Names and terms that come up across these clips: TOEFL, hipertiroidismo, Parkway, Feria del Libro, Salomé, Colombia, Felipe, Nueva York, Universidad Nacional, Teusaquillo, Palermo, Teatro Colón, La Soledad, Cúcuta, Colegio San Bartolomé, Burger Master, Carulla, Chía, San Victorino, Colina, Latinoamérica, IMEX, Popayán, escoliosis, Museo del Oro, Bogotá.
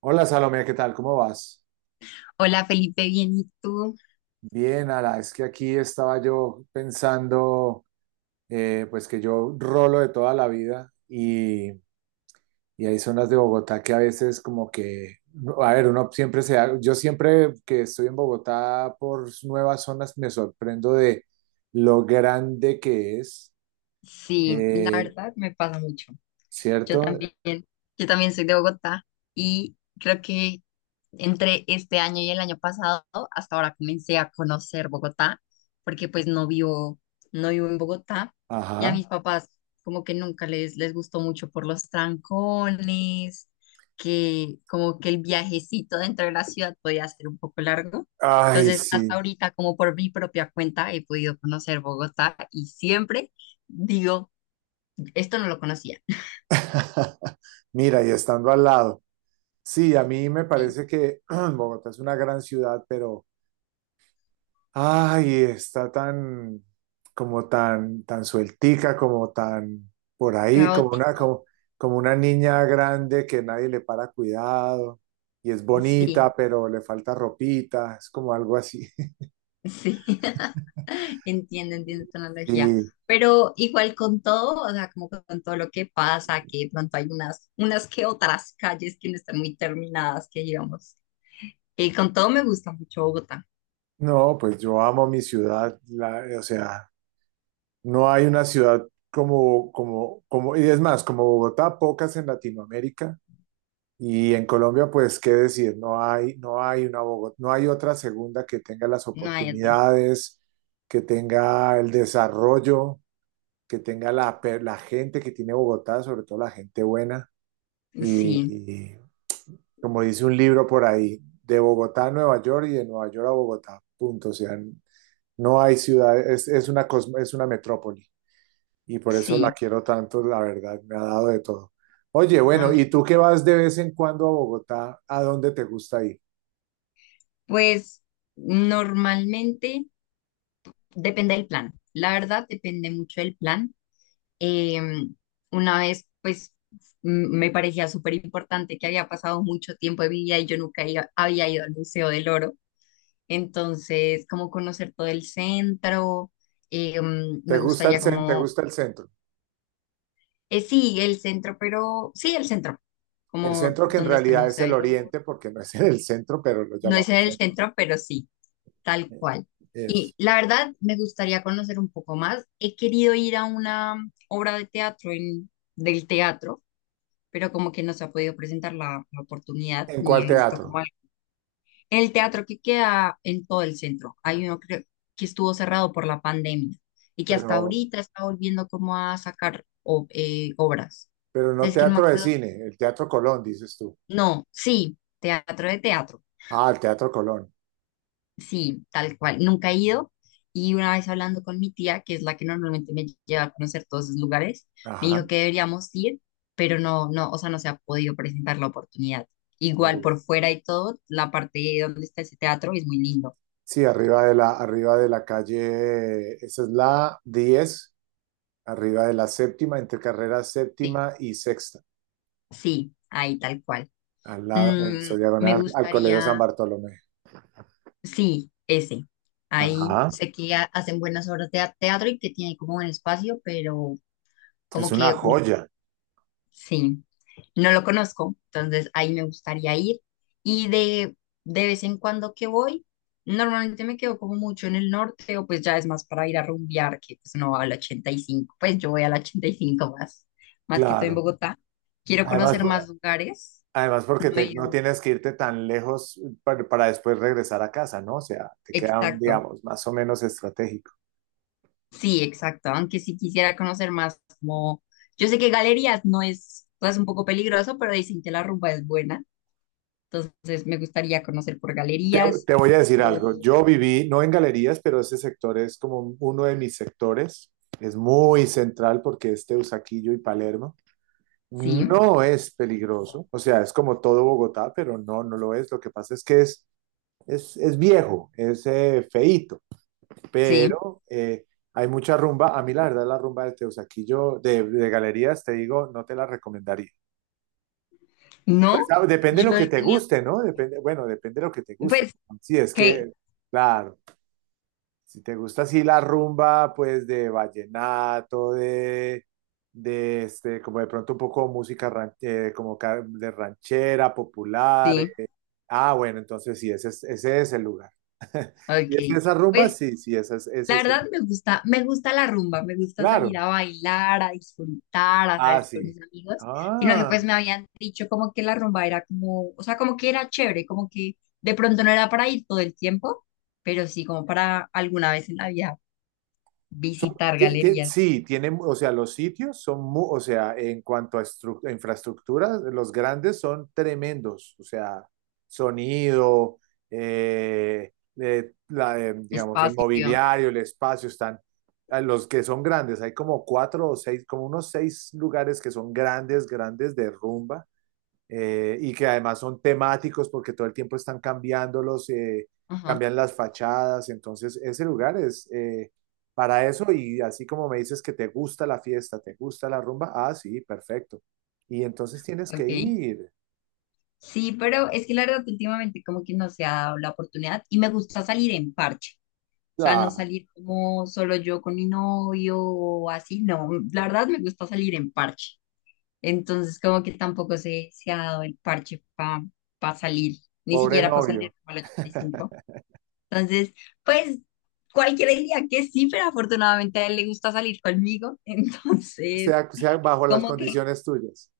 Hola Salomé, ¿qué tal? ¿Cómo vas? Hola Felipe, bien, ¿y tú? Bien, Ala, es que aquí estaba yo pensando, pues que yo rolo de toda la vida y hay zonas de Bogotá que a veces como que, no, a ver, uno siempre se da, yo siempre que estoy en Bogotá por nuevas zonas me sorprendo de lo grande que es, Sí, la eh, verdad me pasa mucho. Yo ¿cierto? también, yo también soy de Bogotá y creo que entre este año y el año pasado, hasta ahora comencé a conocer Bogotá, porque pues no vivo, no vivo en Bogotá y a Ajá. mis papás como que nunca les gustó mucho por los trancones, que como que el viajecito dentro de la ciudad podía ser un poco largo. Ay, Entonces, sí. hasta ahorita, como por mi propia cuenta, he podido conocer Bogotá y siempre digo, esto no lo conocía. Mira, y estando al lado. Sí, a mí me Sí, parece que Bogotá es una gran ciudad, pero ay, está tan como tan sueltica, como tan por ahí, como una caótico, como, como una niña grande que nadie le para cuidado y es sí. bonita, pero le falta ropita, es como algo así. Sí, entiendo, entiendo tu analogía. Y Pero igual con todo, o sea, como con todo lo que pasa, que de pronto hay unas, unas que otras calles que no están muy terminadas, que digamos. Y con todo me gusta mucho Bogotá, no, pues yo amo mi ciudad, o sea, no hay una ciudad como y es más, como Bogotá, pocas en Latinoamérica. Y en Colombia, pues, qué decir, no hay una Bogotá, no hay otra segunda que tenga las no hay otra. oportunidades, que tenga el desarrollo, que tenga la gente que tiene Bogotá, sobre todo la gente buena. Y, Sí, y como dice un libro por ahí, de Bogotá a Nueva York y de Nueva York a Bogotá, punto. O sea, no hay ciudad, es una metrópoli y por eso la sí, quiero tanto, la verdad, me ha dado de todo. Oye, a bueno, mí. ¿y tú que vas de vez en cuando a Bogotá? ¿A dónde te gusta ir? Pues normalmente depende del plan. La verdad, depende mucho del plan. Eh, una vez, pues, me parecía súper importante que había pasado mucho tiempo de mi vida y yo nunca iba- había ido al Museo del Oro. Entonces, como conocer todo el centro, ¿Te me gusta el gustaría centro? ¿Te gusta el centro? Sí, el centro, pero sí, el centro, El como centro que en donde está el realidad es Museo el del Oro. oriente, porque no es en el centro, pero lo No es en llamamos el centro. centro, pero sí, tal Eh, cual. Y Es. la verdad, me gustaría conocer un poco más. He querido ir a una obra de teatro en, del teatro, pero como que no se ha podido presentar la oportunidad ¿En ni cuál he visto teatro? como el teatro que queda en todo el centro. Hay uno, creo, que estuvo cerrado por la pandemia y que Pero, hasta ahorita está volviendo como a obras. pero no Es que no me teatro de acuerdo. cine, el Teatro Colón, dices tú. No, sí, teatro de teatro. Ah, el Teatro Colón. Sí, tal cual. Nunca he ido. Y una vez hablando con mi tía, que es la que normalmente me lleva a conocer todos esos lugares, me Ajá. dijo que deberíamos ir, pero no, no, o sea, no se ha podido presentar la oportunidad. Uh, Igual por fuera y todo, la parte donde está ese teatro es muy lindo. sí, arriba de la calle, esa es la 10 arriba de la séptima, entre carrera Sí, séptima y sexta, sí, ahí tal cual. al lado de su Me diagonal al Colegio San gustaría, Bartolomé. sí, ese. Ahí Ajá, sé que hacen buenas obras de teatro y que tiene como un espacio, pero es como una que, ul- joya, sí, no lo conozco, entonces ahí me gustaría ir. Y de, de vez en cuando que voy, normalmente me quedo como mucho en el norte, o pues ya es más para ir a rumbear, que pues no va al 85, pues yo voy al 85 más, más que todo en claro. Bogotá. Quiero Además, conocer más lugares. además porque No he no ido- tienes que irte tan lejos para después regresar a casa, ¿no? O sea, te queda, Exacto, digamos, más o menos estratégico. sí, exacto, aunque sí quisiera conocer más como, yo sé que galerías no es, o sea, es un poco peligroso, pero dicen que la rumba es buena, entonces me gustaría conocer por Te, galerías te voy a decir algo, o... yo viví, no en galerías, pero ese sector es como uno de mis sectores, es muy central porque es Teusaquillo y Palermo. Sí, No es peligroso, o sea, es como todo Bogotá, pero no lo es. Lo que pasa es que es viejo, es feíto, sí, pero hay mucha rumba. A mí, la verdad, la rumba de Teusaquillo, de galerías, te digo, no te la recomendaría. Pues no, depende de lo yo que he te tenido, guste, ¿no? Depende, bueno, depende de lo que te guste. pues, Sí, es que, que, claro. Si te gusta así la rumba, pues de vallenato, de este, como de pronto un poco música como de ranchera, popular. sí, Ah, bueno, entonces sí, ese es el lugar. Si ok, es esa rumba, pues, sí, sí, ese es, la ese es el verdad lugar. Me gusta la rumba, me gusta salir Claro. a bailar, a disfrutar, a Ah, salir con sí. mis amigos, sino que pues Ah. me habían dicho como que la rumba era como, o sea, como que era chévere, como que de pronto no era para ir todo el tiempo, pero sí como para alguna vez en la vida visitar galerías, Sí, tienen, o sea, los sitios son, o sea, en cuanto a a infraestructura, los grandes son tremendos, o sea, sonido, eh, digamos, el espacio, mobiliario, el espacio, están, a los que son grandes, hay como cuatro o seis, como unos seis lugares que son grandes, grandes de rumba, y que además son temáticos porque todo el tiempo están cambiándolos, ajá, cambian las fachadas, entonces ese lugar es para eso y así como me dices que te gusta la fiesta, te gusta la rumba, ah, sí, perfecto. Y entonces tienes que ok. ir. Sí, pero es que la verdad últimamente como que no se ha dado la oportunidad y me gusta salir en parche. O sea, no Ah, salir como solo yo con mi novio o así, no. La verdad me gusta salir en parche. Entonces, como que tampoco se ha dado el parche para salir, ni pobre siquiera para novio, salir como el 85. Entonces, pues cualquiera diría que sí, pero afortunadamente a él le gusta salir conmigo. Entonces, sea bajo las como que, condiciones tuyas.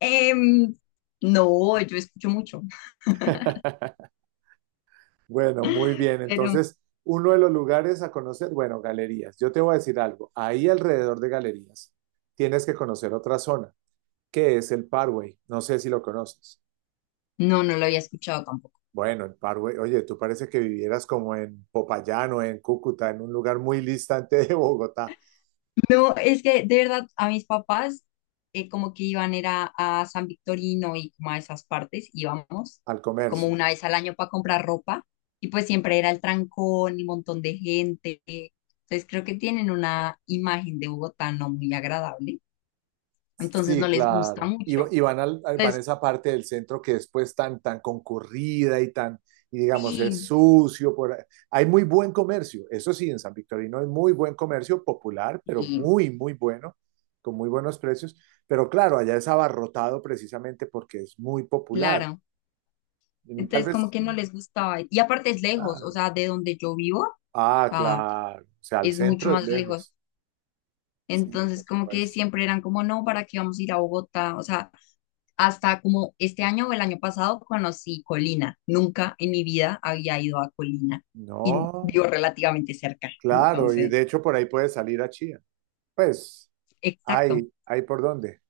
em, no, yo escucho mucho, Bueno, muy bien, pero entonces. Uno de los lugares a conocer, bueno, galerías. Yo te voy a decir algo. Ahí alrededor de galerías tienes que conocer otra zona. ¿Qué es el Parway? No sé si lo conoces. no, no lo había escuchado. Bueno, el Parway, oye, tú parece que vivieras como en Popayán o en Cúcuta, en un lugar muy distante de Bogotá, No, es que de verdad a mis papás como que iban era a San Victorino y como a esas partes íbamos al como comercio. una vez al año para comprar ropa, y pues siempre era el trancón y un montón de gente. Entonces creo que tienen una imagen de Bogotá no muy agradable, entonces no Sí, les gusta claro. Y, va- mucho. y van, van a Entonces esa parte del centro que después tan, tan concurrida y tan, y digamos, es sí, sucio. Por ahí. Hay muy buen comercio, eso sí, en San Victorino hay muy buen comercio popular, pero sí, muy, muy bueno, con muy buenos precios. Pero claro, allá es abarrotado precisamente porque es muy popular. claro. Mm, tal Entonces como vez. que no les gustaba. Y aparte es lejos, o Claro. sea, de donde yo vivo, o Ah, claro. O sea, al es mucho centro es más lejos. lejos. Sí, Entonces, por como que supuesto. siempre eran como, no, ¿para qué vamos a ir a Bogotá? O sea, hasta como este año o el año pasado conocí Colina. Nunca en mi vida había ido a Colina y No, vivo relativamente cerca. claro. Y Entonces, de hecho por ahí puedes salir a Chía. Pues, exacto. hay por dónde.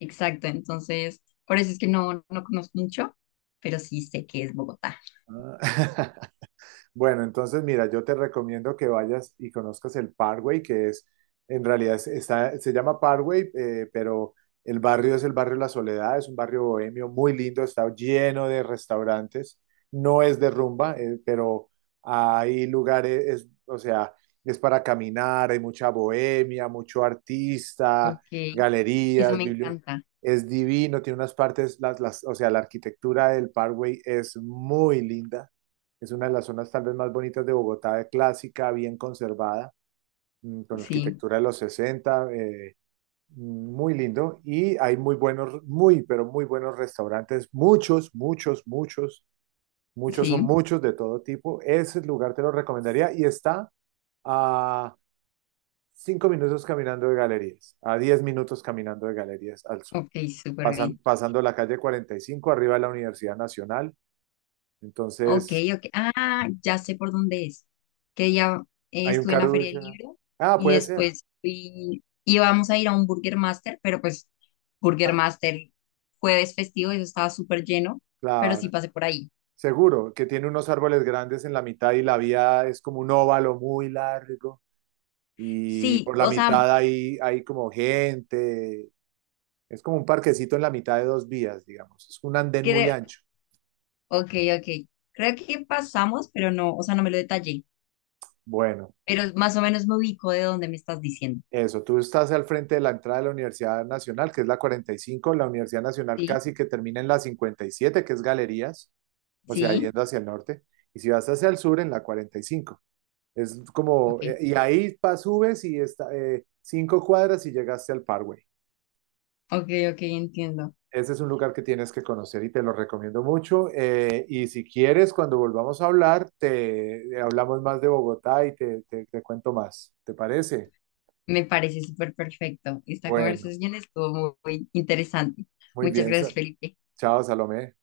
Exacto, entonces, por eso es que no, no conozco mucho, pero sí sé que es Bogotá. Ah. Bueno, entonces mira, yo te recomiendo que vayas y conozcas el Parkway, que es, en realidad está, se llama Parkway, pero el barrio es el barrio La Soledad, es un barrio bohemio muy lindo, está lleno de restaurantes, no es de rumba, pero hay lugares, o sea, es para caminar, hay mucha bohemia, mucho Ok, artista, eso galerías, me bibliotecas. encanta. Es divino, tiene unas partes, o sea, la arquitectura del Parkway es muy linda. Es una de las zonas tal vez más bonitas de Bogotá, clásica, bien conservada, con Sí, arquitectura de los 60 muy lindo. Y hay muy buenos, muy, pero muy buenos restaurantes, muchos, muchos, muchos, muchos son sí. muchos de todo tipo. Ese lugar te lo recomendaría y está a 5 minutos caminando de galerías, a 10 minutos caminando de galerías al sur, Ok, súper bien. pasando la calle 45 arriba de la Universidad Nacional. Ok, Entonces, ok. Ah, ya sé por dónde es. Que ya hay un estuve en la Feria del Carulla. Libro Ah, y puede ser. después fui, íbamos a ir a un Burger Master, pero pues Burger Ah, Master jueves festivo, eso estaba súper lleno, pero sí claro, pasé por ahí. seguro que tiene unos árboles grandes en la mitad y la vía es como un óvalo muy largo y Sí, por la o sea, mitad hay como gente, es como un parquecito en la mitad de dos vías, digamos, es un andén muy creo, ancho. ok, ok. Creo que pasamos, pero no, o sea, no me lo detallé, Bueno, pero más o menos me ubico de dónde me estás diciendo. eso, tú estás al frente de la entrada de la Universidad Nacional, que es la 45, la Universidad Nacional Sí, casi que termina en la 57, que es Galerías, o sea, sí, yendo hacia el norte, y si vas hacia el sur, en la 45. Es como, ok, y ahí subes y está, 5 cuadras y llegaste al Parkway. ok, ok, entiendo. Ese es un lugar que tienes que conocer y te lo recomiendo mucho. Y si quieres, cuando volvamos a hablar, te hablamos más de Bogotá y te cuento más. ¿Te parece? Me parece súper perfecto. Esta Bueno, conversación estuvo muy muy interesante. muy Muchas bien. gracias, Felipe. Chao, Salomé.